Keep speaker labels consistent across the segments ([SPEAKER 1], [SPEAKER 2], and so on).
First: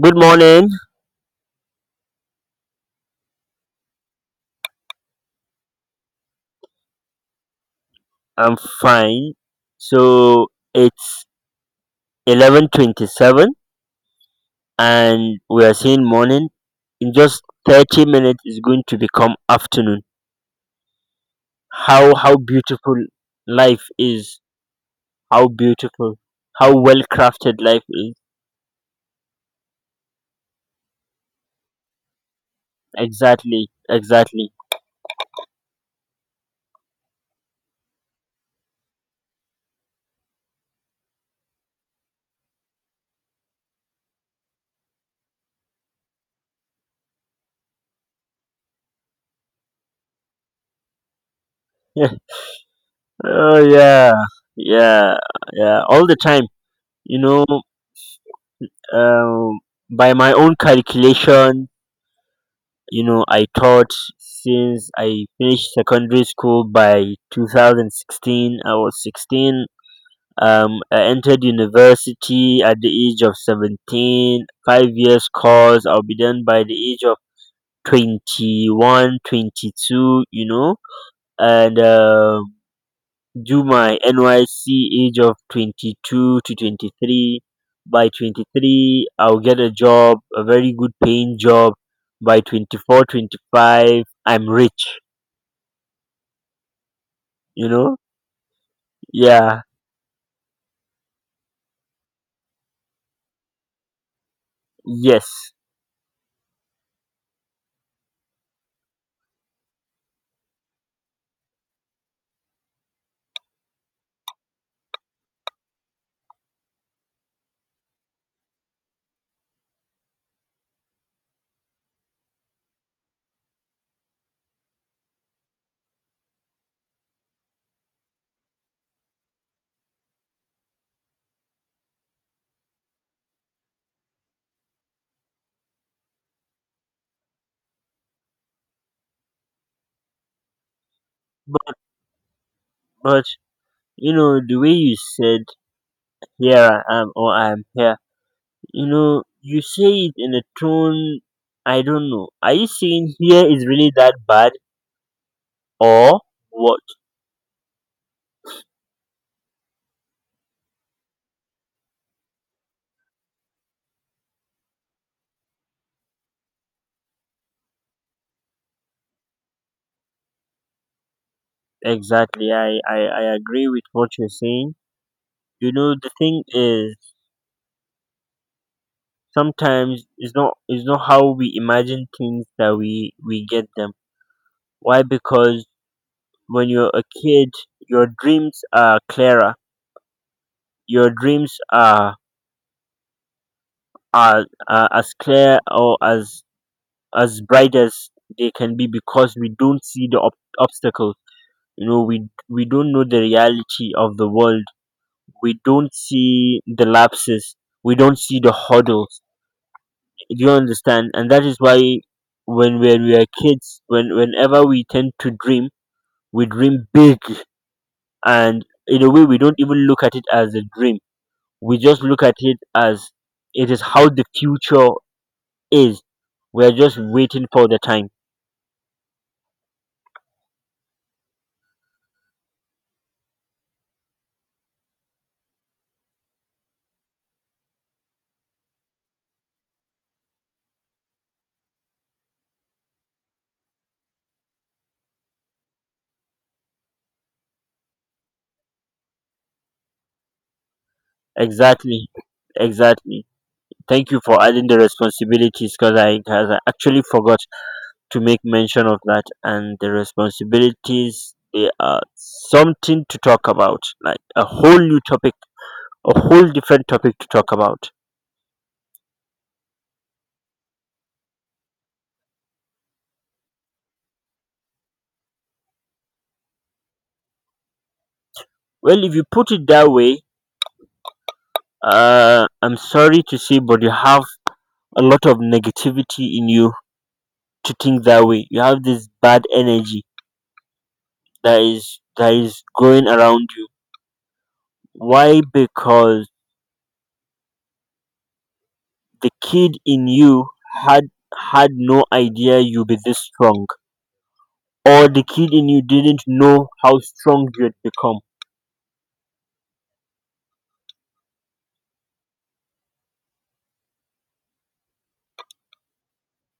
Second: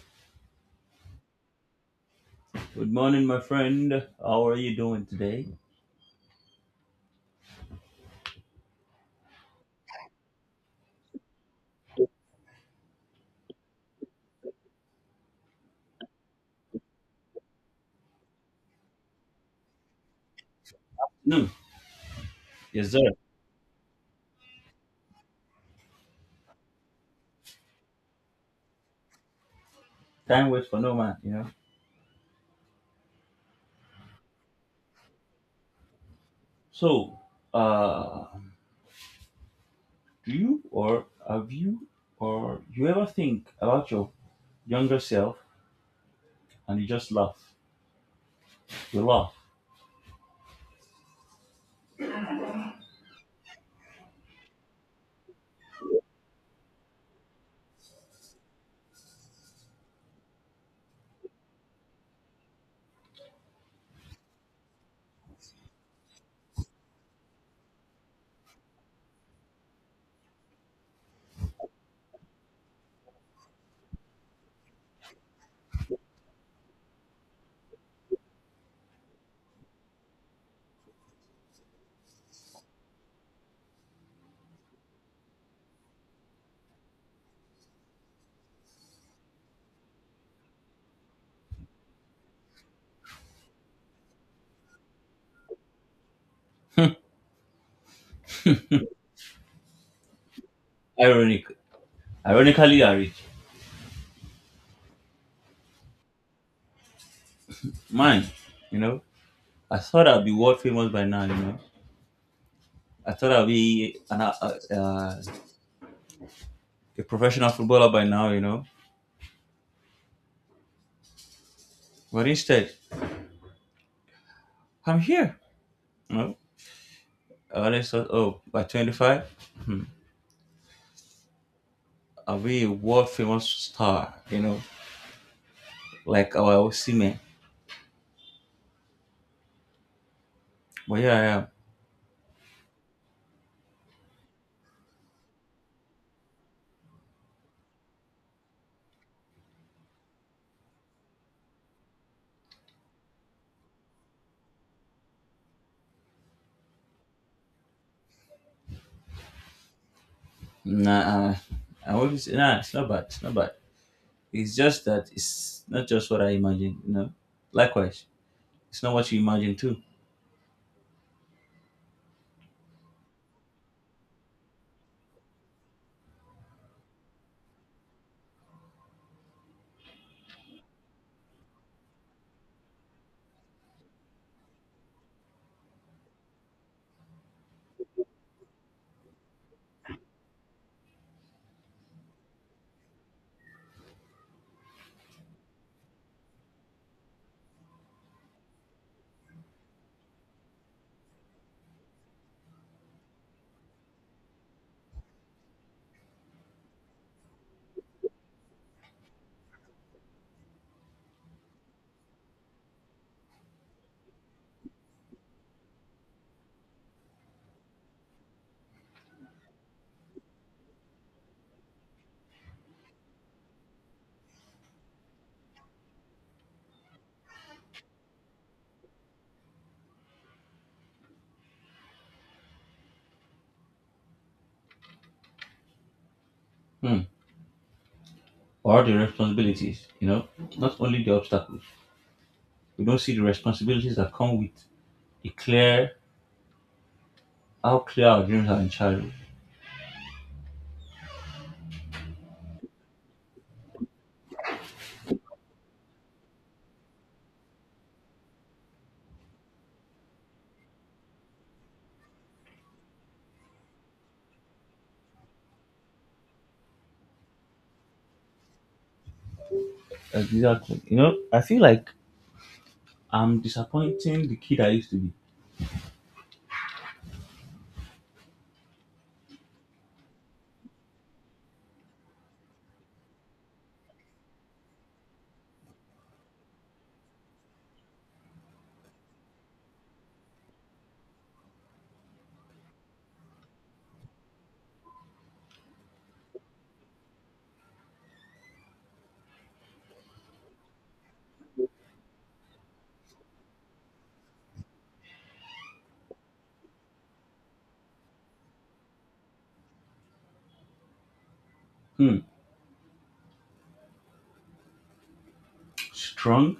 [SPEAKER 1] Good morning.
[SPEAKER 2] Good morning, my friend. How are you doing today?
[SPEAKER 1] I'm fine. So it's 11:27, and we are seeing morning. In just 30 minutes, it's going to become afternoon.
[SPEAKER 2] No,
[SPEAKER 1] How
[SPEAKER 2] yes,
[SPEAKER 1] beautiful
[SPEAKER 2] sir.
[SPEAKER 1] life is. How beautiful. How well crafted life is.
[SPEAKER 2] Time waits for no man, you know.
[SPEAKER 1] Exactly. Exactly.
[SPEAKER 2] So, uh, do you or have you or you ever think about your younger self and you just laugh? You laugh.
[SPEAKER 1] Oh yeah. Yeah. Yeah. All the time. You know. Um, by my own calculation, I taught since I finished secondary school. By 2016 I was 16. I entered university at the age of 17, 5 years course. I'll be done by the age of 21, 22. And do my NYC, age of 22 to 23. By 23, I'll get a job, a very good paying job. By 20 I'm rich, you know? Yeah,
[SPEAKER 2] Ironic. Ironically, I reach
[SPEAKER 1] yes.
[SPEAKER 2] mine. You know, I thought I'd be world famous by now. You know, I thought I'd be a professional footballer by now. You know, but instead, I'm here. You know, I always thought, oh, by 25. Away world famous star, you know, like our Osimhen. But here I am.
[SPEAKER 1] But, but the way you said, here I am or I am here, you say it in a tone. I don't know. Are you saying here is really that bad or what?
[SPEAKER 2] Nah, uh, I always nah, it's not bad. It's not bad. It's just that it's not just what I imagine, you know. Likewise, it's not what you imagine too.
[SPEAKER 1] Exactly. I agree with what you're saying. You know, the thing is, sometimes it's not how we imagine things that we get them. Why? Because when you're a kid, your dreams are clearer. Your dreams are as clear or as bright as they can be, because we don't see the obstacles. We don't know the reality of the world. We don't see the lapses. We don't see the hurdles. Do you understand? And that is why when we are kids, whenever we tend to dream, we dream big. And in a way, we don't even look at it as a dream. We just look at it as it is how the future is. We are just waiting for the time.
[SPEAKER 2] Hmm. Or the responsibilities, you know, not only the obstacles. We don't see the responsibilities that come with the clear, how clear our dreams are in childhood.
[SPEAKER 1] Exactly. Exactly. Thank you for adding the responsibilities, because I 'cause I actually forgot to make mention of that. And the responsibilities, they are something to talk about, like a whole new topic, a whole different topic to talk about.
[SPEAKER 2] Exactly. You know, I feel like I'm disappointing the kid I used to be.
[SPEAKER 1] Well, if you put it that way, I'm sorry to say, but you have a lot of negativity in you to think that way. You have this bad energy that is going around you. Why? Because the kid in you had had no idea you'd be this strong, or the kid in you didn't know how strong you'd become.
[SPEAKER 2] Hmm. Strong,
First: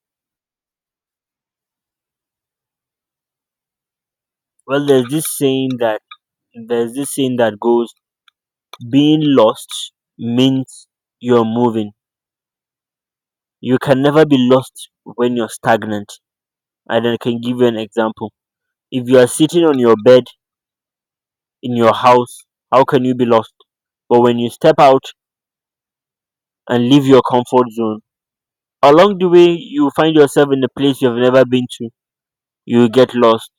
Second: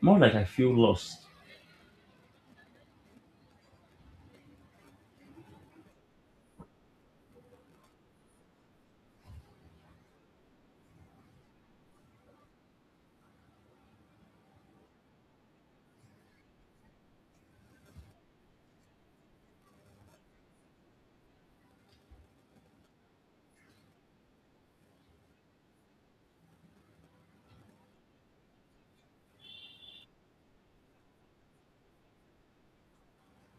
[SPEAKER 2] more like I feel lost.
[SPEAKER 1] Well, there's this saying that goes, being lost means you're moving. You can never be lost when you're stagnant. And I can give you an example. If you are sitting on your bed in your house, how can you be lost? But when you step out and leave your comfort zone, along the way, you find yourself in a place you've never been to. You get lost.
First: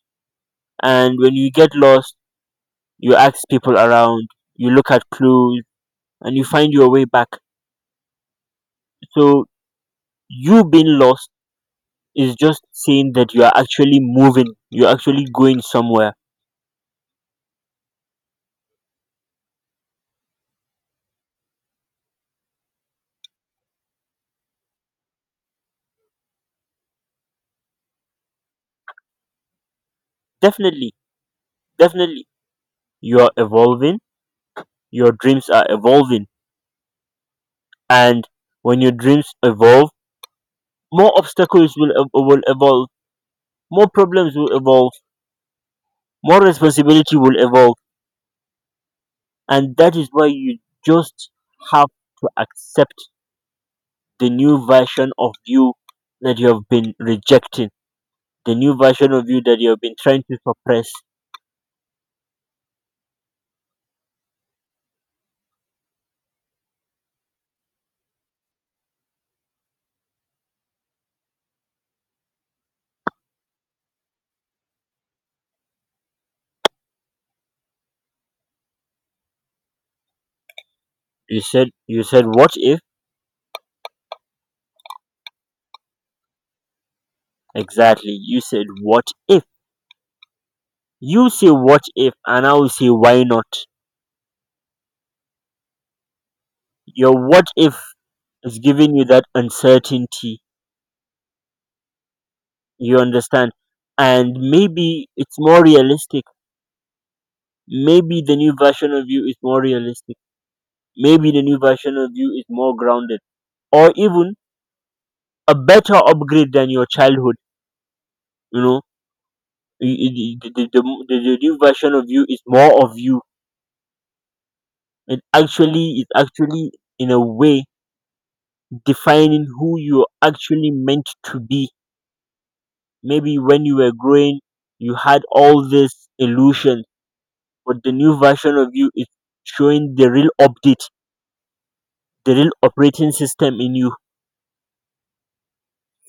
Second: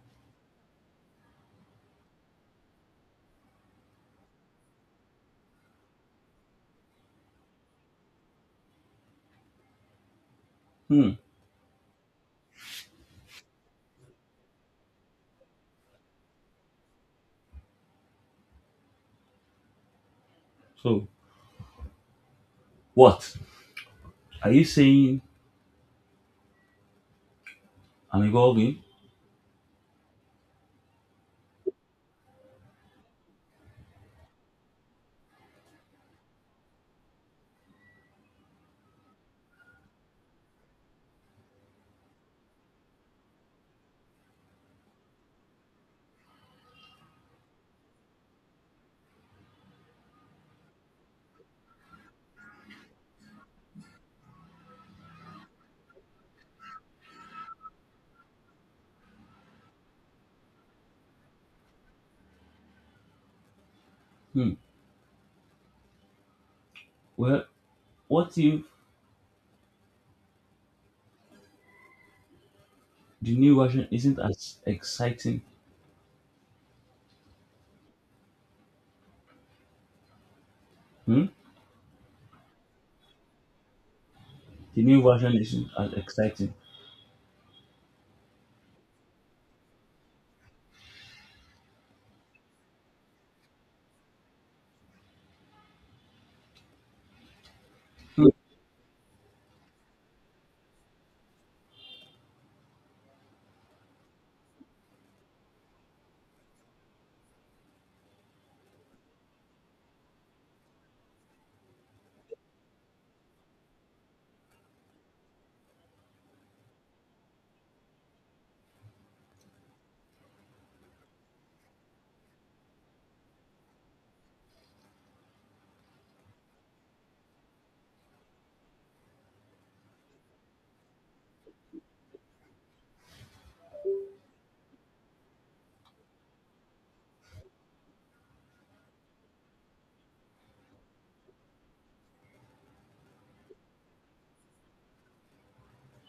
[SPEAKER 1] And when you get lost, you ask people around, you look at clues, and you find your way back. So, you being
[SPEAKER 2] Hmm.
[SPEAKER 1] lost is just saying that you are actually moving, you're actually going somewhere.
[SPEAKER 2] So what are you saying? I'm evolving.
[SPEAKER 1] Definitely, definitely, you're evolving, your dreams are evolving, and when your dreams evolve, more obstacles will evolve, more problems will evolve, more responsibility will evolve, and that is why you just have to accept the new version of you that you have been rejecting, the new version of you that you have been trying to suppress.
[SPEAKER 2] Hmm. Well, what if the new version isn't as exciting? Hmm.
[SPEAKER 1] What if?
[SPEAKER 2] The new version isn't as exciting.
[SPEAKER 1] Exactly. You said what if. You say what if, and I will say why not. Your what if
[SPEAKER 2] Hmm.
[SPEAKER 1] is giving you that uncertainty. You understand? And maybe it's more realistic. Maybe the new version of you is more realistic. Maybe the new version of you is more grounded. Or even a better upgrade than your childhood. You know, Y- y- the, the, the, the new version of you is more of you. It actually, in a way, defining who you're actually meant to be. Maybe when you were growing, you had all these illusions, but the new version of you is showing the real update, the real operating system in you.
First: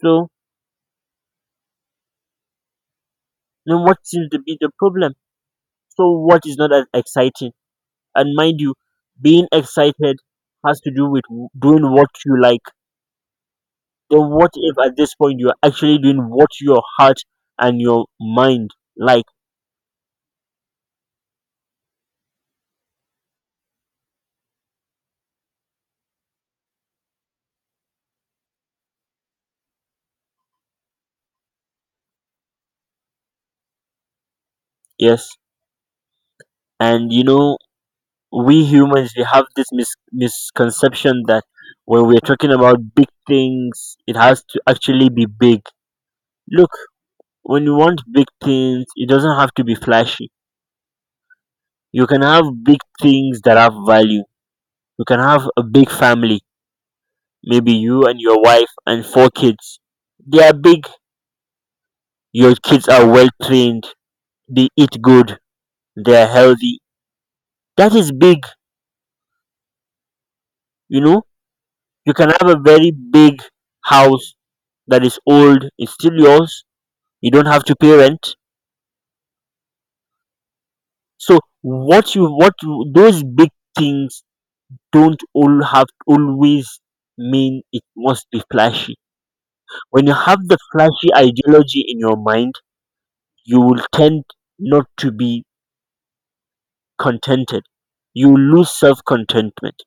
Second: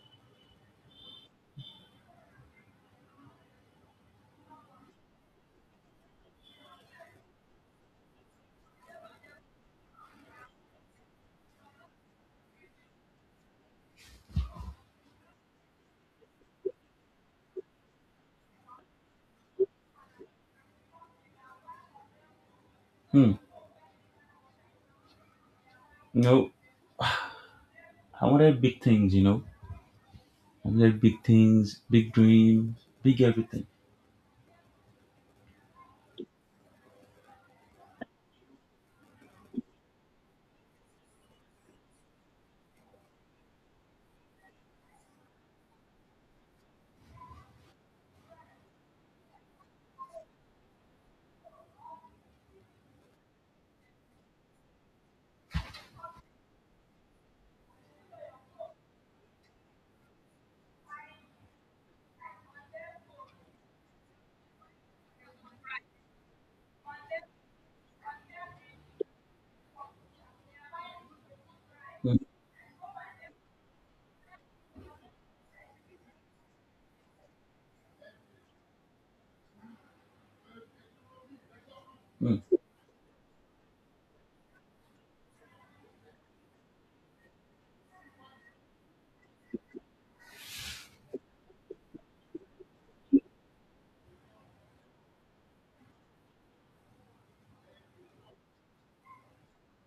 [SPEAKER 1] So, then what seems to be the problem? So, what is not as exciting? And mind you, being excited has to do with doing what you like. Then, what if at this point you're actually doing what your heart and your mind like?
[SPEAKER 2] hmm. No, I wanted big things. You know, I wanted big things, big dreams, big everything.
[SPEAKER 1] Yes. And you know, we humans we have this misconception that when we're talking about big things, it has to actually be big. Look, when you want big things, it doesn't have to be flashy. You can have big things that have value. You can have a big family. Maybe you and your wife and four kids, they are big. Your kids are well trained, they eat good, they are healthy. That is big. you know you
[SPEAKER 2] Hmm.
[SPEAKER 1] can have a very big house that is old. It's still yours. You don't have to pay rent. So
[SPEAKER 2] Hmm.
[SPEAKER 1] those big things don't all have always mean it must be flashy. When you have the flashy ideology in your mind, you will tend not to be contented. You lose self-contentment.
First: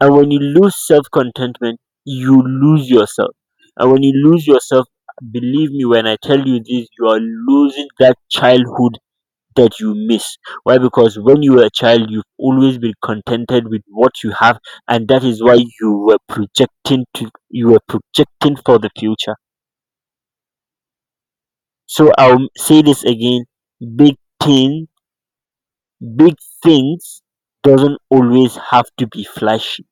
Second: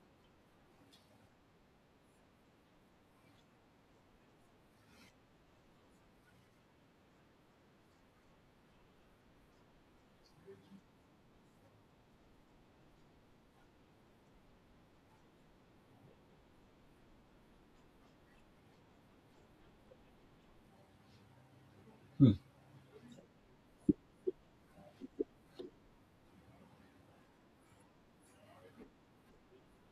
[SPEAKER 1] And when you lose self-contentment, you lose yourself. And when you lose yourself, believe me when I tell you this, you are losing that childhood that you miss. Why? Because when you were a child, you've always been contented with what you have, and that is why you were projecting for the future. So
[SPEAKER 2] Hmm.
[SPEAKER 1] I'll say this again: big thing, big things doesn't always have to be flashy.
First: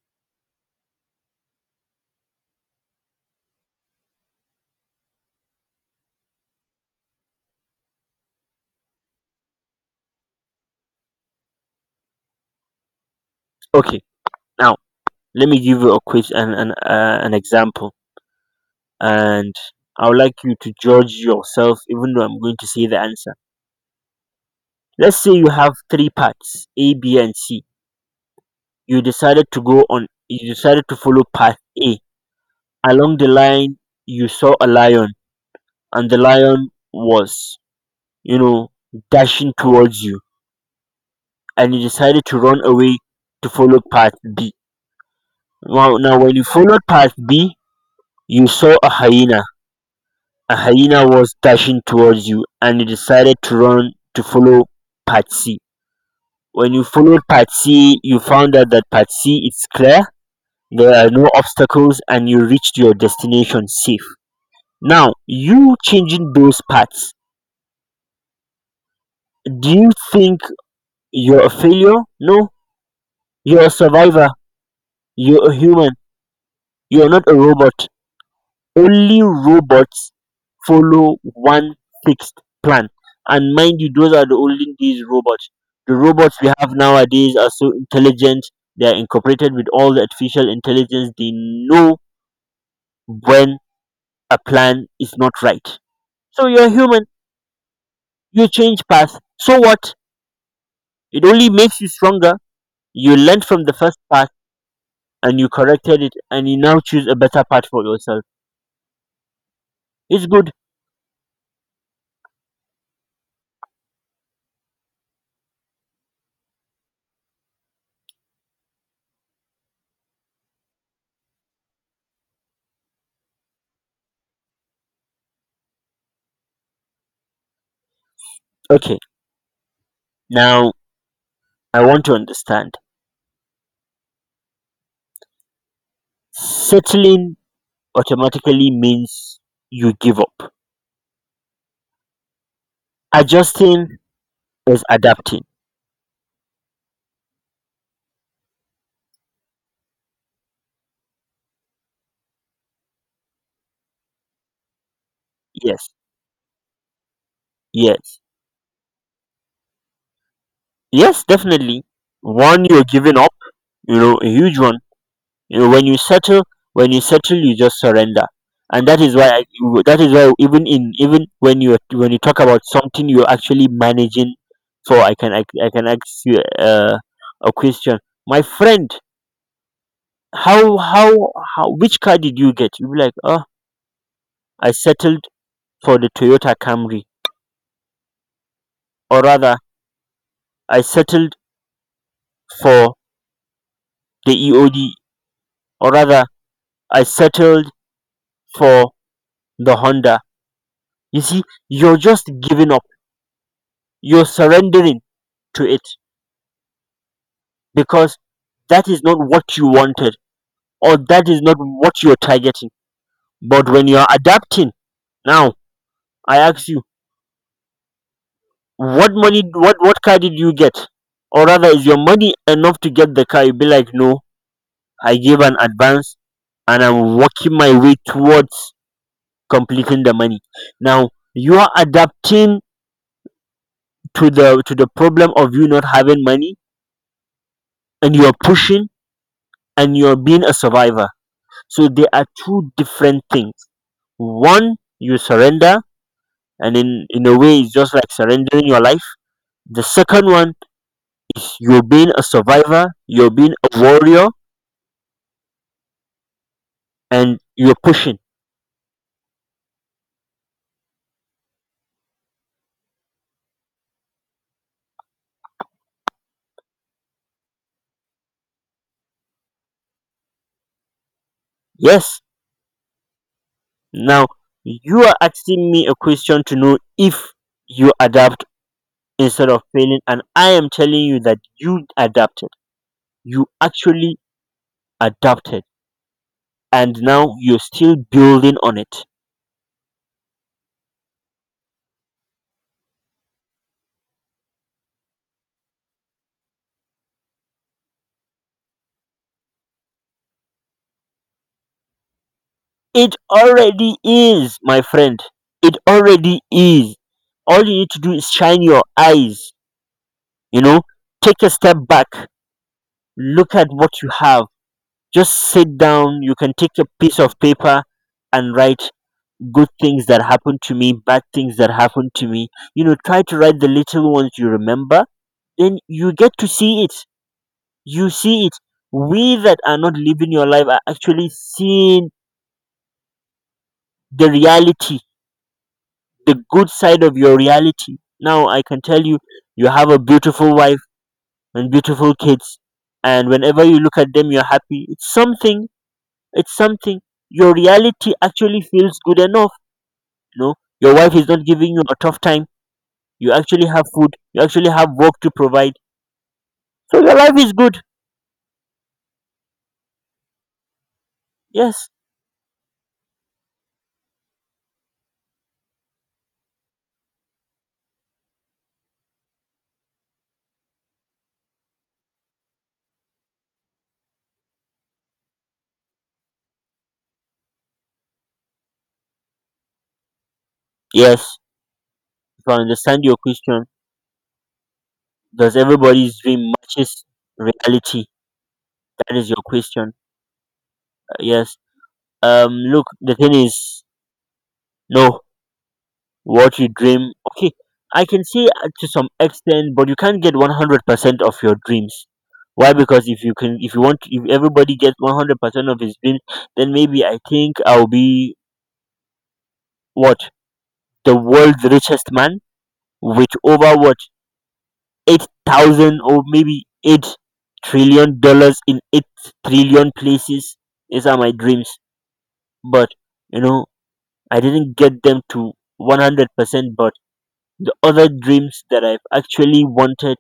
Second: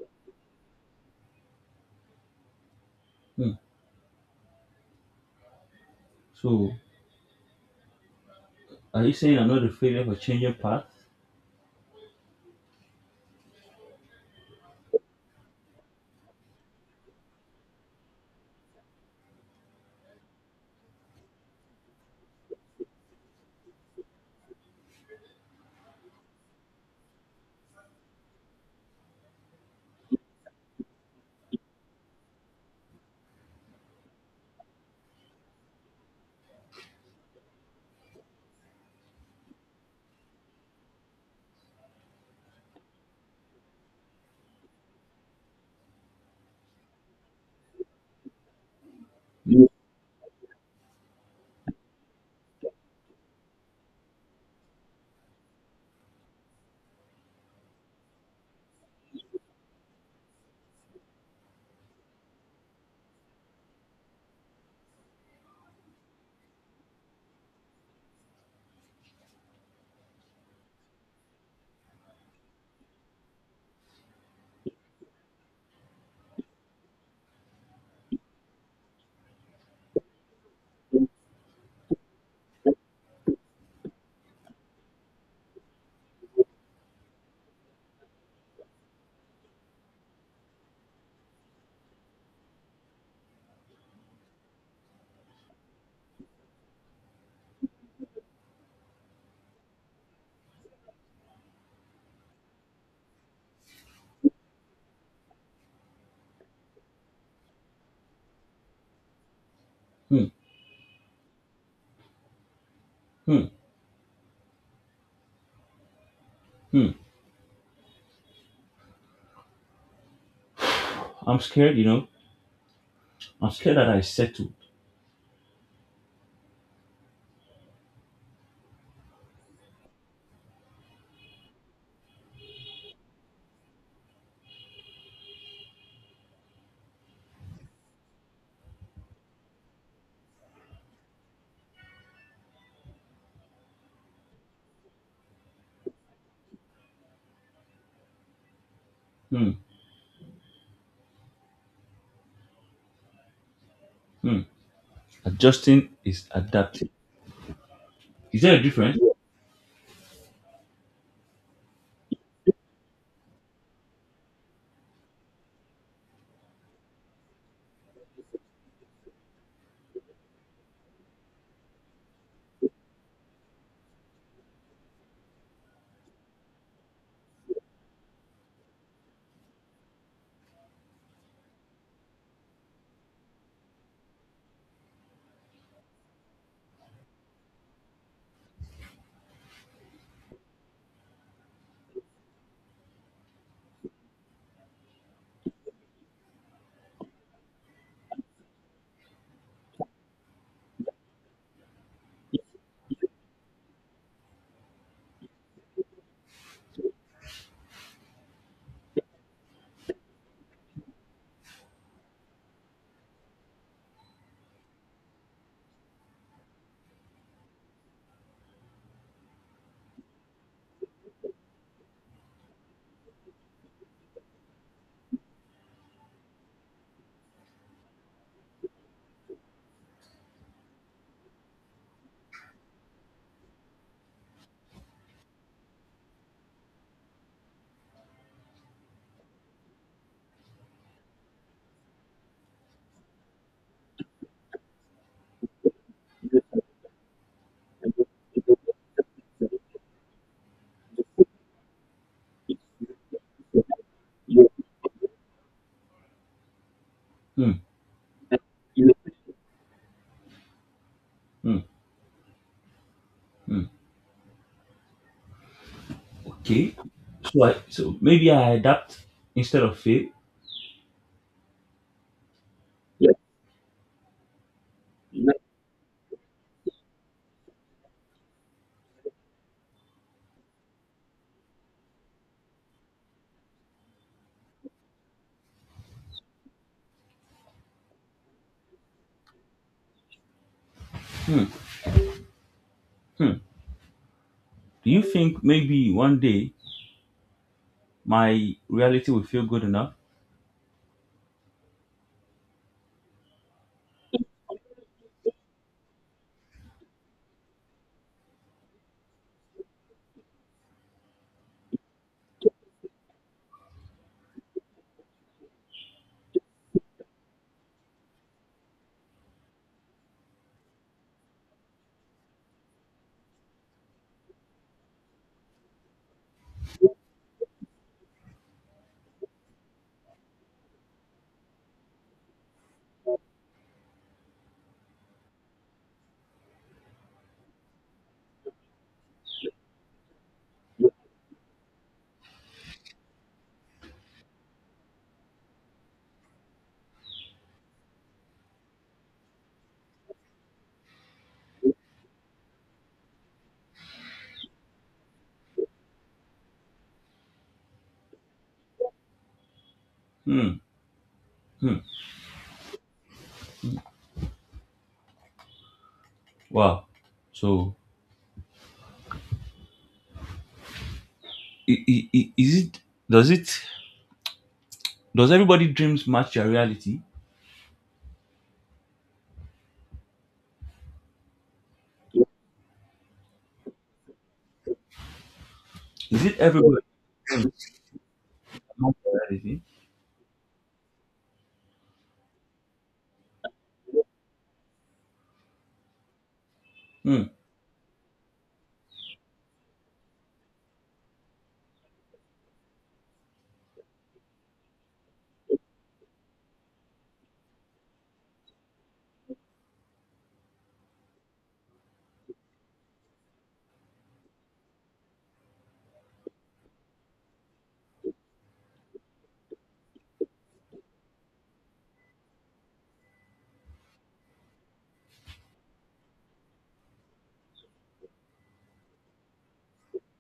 [SPEAKER 2] Hmm. So are you saying I'm not a failure for changing path?
[SPEAKER 1] Okay, now let me give you a quiz and an example, and I would like you to judge yourself, even though I'm going to say the answer. Let's say you have three parts A, B, and C. You decided to follow path A. Along the line, you saw a lion, and the lion was, you know, dashing towards you, and you decided to run away to follow path B. Now when you followed path B, you saw a hyena.
[SPEAKER 2] Hmm.
[SPEAKER 1] A hyena was dashing towards you and you decided to run to follow path C. When you followed path C, you found out that path C is clear, there are no obstacles, and you reached your destination safe. Now, you changing those parts, do you think you're a failure? No, you're a survivor. You're a human. You're not a robot. Only robots follow one fixed plan. And mind you, those are the olden days robots. The robots we have nowadays are so intelligent. They are incorporated with all the artificial intelligence. They know when a plan is not right. So you're a human. You change path. So what? It only makes you stronger. You learned from the first part, and you corrected it, and you now choose a better path for yourself.
[SPEAKER 2] Hmm.
[SPEAKER 1] It's good.
[SPEAKER 2] Hmm. Hmm. I'm scared. You know, I'm scared that I settle.
[SPEAKER 1] Okay. Now I want to understand. Settling automatically means you give up. Adjusting is adapting.
[SPEAKER 2] Hmm. Hmm. Adjusting
[SPEAKER 1] Yes.
[SPEAKER 2] is adapting.
[SPEAKER 1] Yes.
[SPEAKER 2] Is there a difference?
[SPEAKER 1] Yes, definitely. One, you're giving up, a huge one. You know, when you settle, when you settle, you just surrender, and that is why even when you talk about something you're actually managing for. I can ask you a question, my friend. How how how Which car did you get? You be like, oh, I settled for the Toyota Camry, or rather, I settled for the EOD, or rather, I settled for the Honda. You see, you're just giving up. You're surrendering to it because that is not what you wanted or that is not what you're targeting. But when you're adapting, now I ask you, what money, what car did you get? Or rather, is your money enough to get the car? You'll be like, no, I gave an advance and I'm working my way towards completing the money. Now you are adapting to the problem of you not having money, and you're pushing, and you're being a survivor. So they are two different things. One, you surrender, and in a way, it's just like surrendering your life. The second one is you're being a survivor, you're being a warrior, and
[SPEAKER 2] Hmm.
[SPEAKER 1] you're pushing.
[SPEAKER 2] Hmm. Hmm. Okay. So maybe I adapt instead of fail.
[SPEAKER 1] Yes. Now, you are asking me a question to know if you adapt instead of failing, and I am telling you that you adapted. You actually adapted, and now you're still building on it.
[SPEAKER 2] Hmm. Hmm. Do you think maybe one day my reality will feel good enough?
[SPEAKER 1] It already is, my friend. It already is. All you need to do is shine your eyes, you know, take a step back, look at what you have. Just sit down. You can take a piece of paper and write good things that happened to me, bad things that happened to me. Try to write the little ones you remember, then you get to see it. You see it. We that are not living your life are actually seeing the reality, the good side of your reality. Now I can tell you, you have a beautiful wife and beautiful kids, and whenever you look at them, you're happy. It's something. It's something. Your reality actually feels good enough. You know, your wife is not giving you a tough time. You actually have food. You actually have work to provide. So your life is good.
[SPEAKER 2] Hmm. Hmm.
[SPEAKER 1] Yes.
[SPEAKER 2] Wow. So is it does everybody dreams match their reality?
[SPEAKER 1] Yes. If I understand your question, does everybody's
[SPEAKER 2] Is it
[SPEAKER 1] dream
[SPEAKER 2] everybody
[SPEAKER 1] matches reality?
[SPEAKER 2] match
[SPEAKER 1] That
[SPEAKER 2] their
[SPEAKER 1] is your
[SPEAKER 2] reality?
[SPEAKER 1] question. Yes. Look, the thing is, no, what you dream,
[SPEAKER 2] Hmm.
[SPEAKER 1] okay, I can say, to some extent, but you can't get 100% of your dreams. Why? Because if you can, if you want, if everybody gets 100% of his dreams, then maybe I think I'll be what, the world's richest man with over what, 8,000, or maybe $8 trillion in 8 trillion places. These are my dreams. But you know I didn't get them to 100%. But the other dreams that I've actually wanted,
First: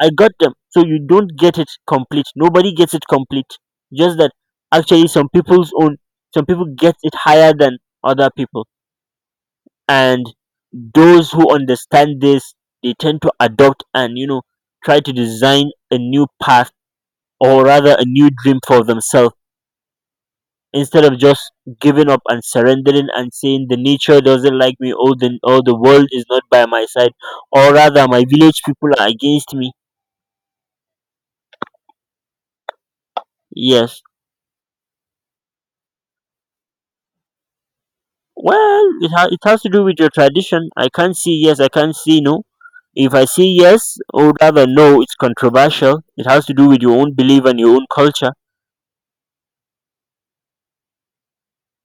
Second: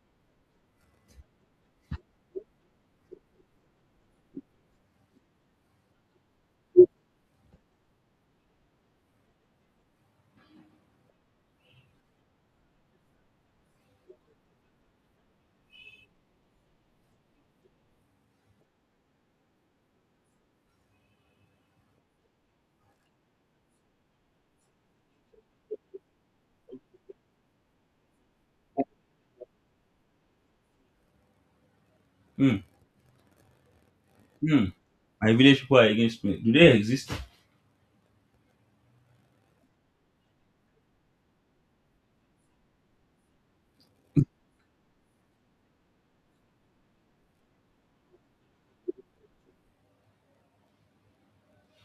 [SPEAKER 1] I got them. So you don't get it complete. Nobody gets it complete. Just that actually some people's own, some people get it higher than other people. And those who understand this, they tend to adopt, and try to design a new path, or rather a new dream for themselves, instead of just giving up and surrendering and saying the nature doesn't like me, or the world is not by my side, or rather my village people are against me.
[SPEAKER 2] Hmm.
[SPEAKER 1] Yes.
[SPEAKER 2] Hmm. My village people are against me. Do they exist?
[SPEAKER 1] Well, it has to do with your tradition. I can't see yes, I can't see no. If I say yes, or rather no, it's controversial. It has to do with your own belief and your own culture.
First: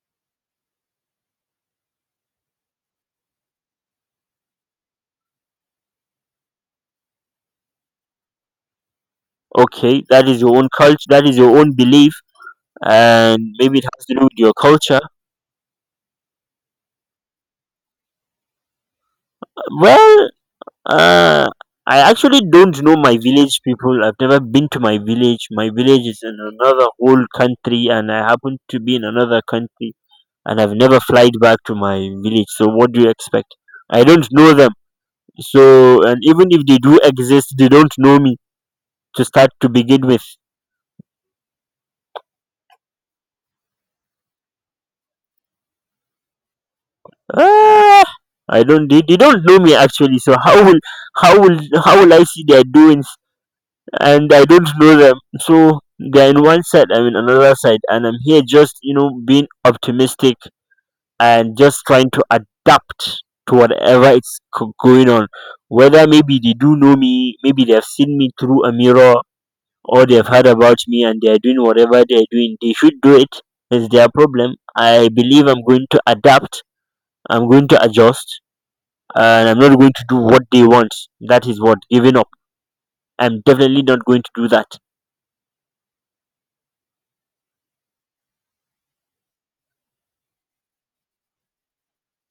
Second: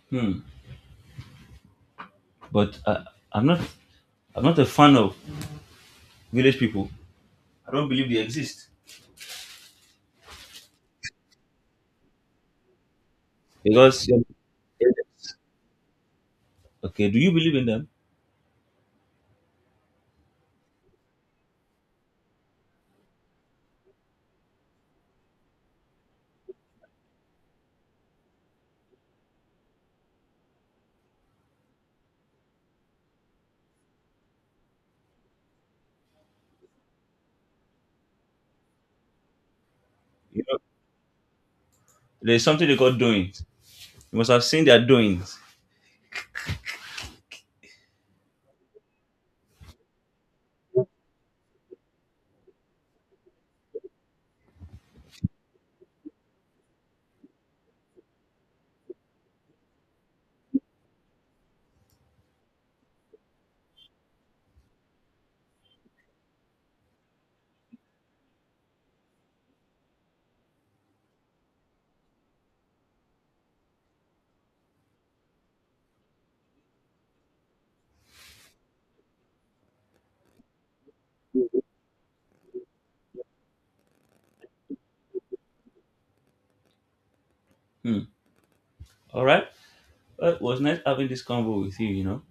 [SPEAKER 2] Hmm. But I'm not I'm not a fan of village people. I don't believe they exist
[SPEAKER 1] Okay, that is your own culture, that is your own belief, and maybe it has
[SPEAKER 2] because
[SPEAKER 1] to do with your culture.
[SPEAKER 2] okay. Do you believe in them?
[SPEAKER 1] Well, uh, I actually don't know my village people. I've never been to my village. My village is in another whole country, and I happen to be in another country, and I've never flied back to my village. So what do you expect? I don't know them. So and even if they do exist, they don't know me to start, to begin with.
[SPEAKER 2] You know, there's something they call doings. You must have seen their doings.
[SPEAKER 1] Ah, I don't. They don't know me actually. So how will how will I see their doings? And I don't know them. So they're in one side. I'm in another side, and I'm here just being optimistic and just trying to adapt to whatever is going on. Whether maybe they do know me, maybe they have seen me through a mirror, or they've heard about me and they are doing whatever they are doing. They should do it. It's their problem. I believe I'm going to adapt. I'm going to adjust, and I'm not going to do what they want. That is what giving up. I'm definitely not going to do that.
[SPEAKER 2] Hmm. All right. Well, it was nice having this convo with you. You know,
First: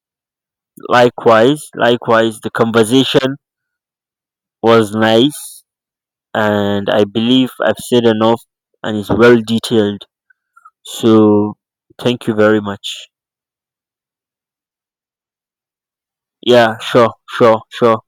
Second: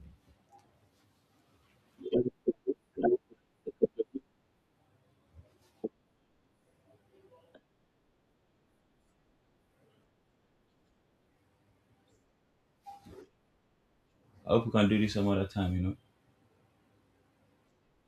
[SPEAKER 1] Likewise, likewise, the conversation was nice, and I believe I've said enough, and it's well detailed. So thank you very much.
[SPEAKER 2] I hope we can do this some other time. You know.
[SPEAKER 1] Yeah, sure, sure, sure.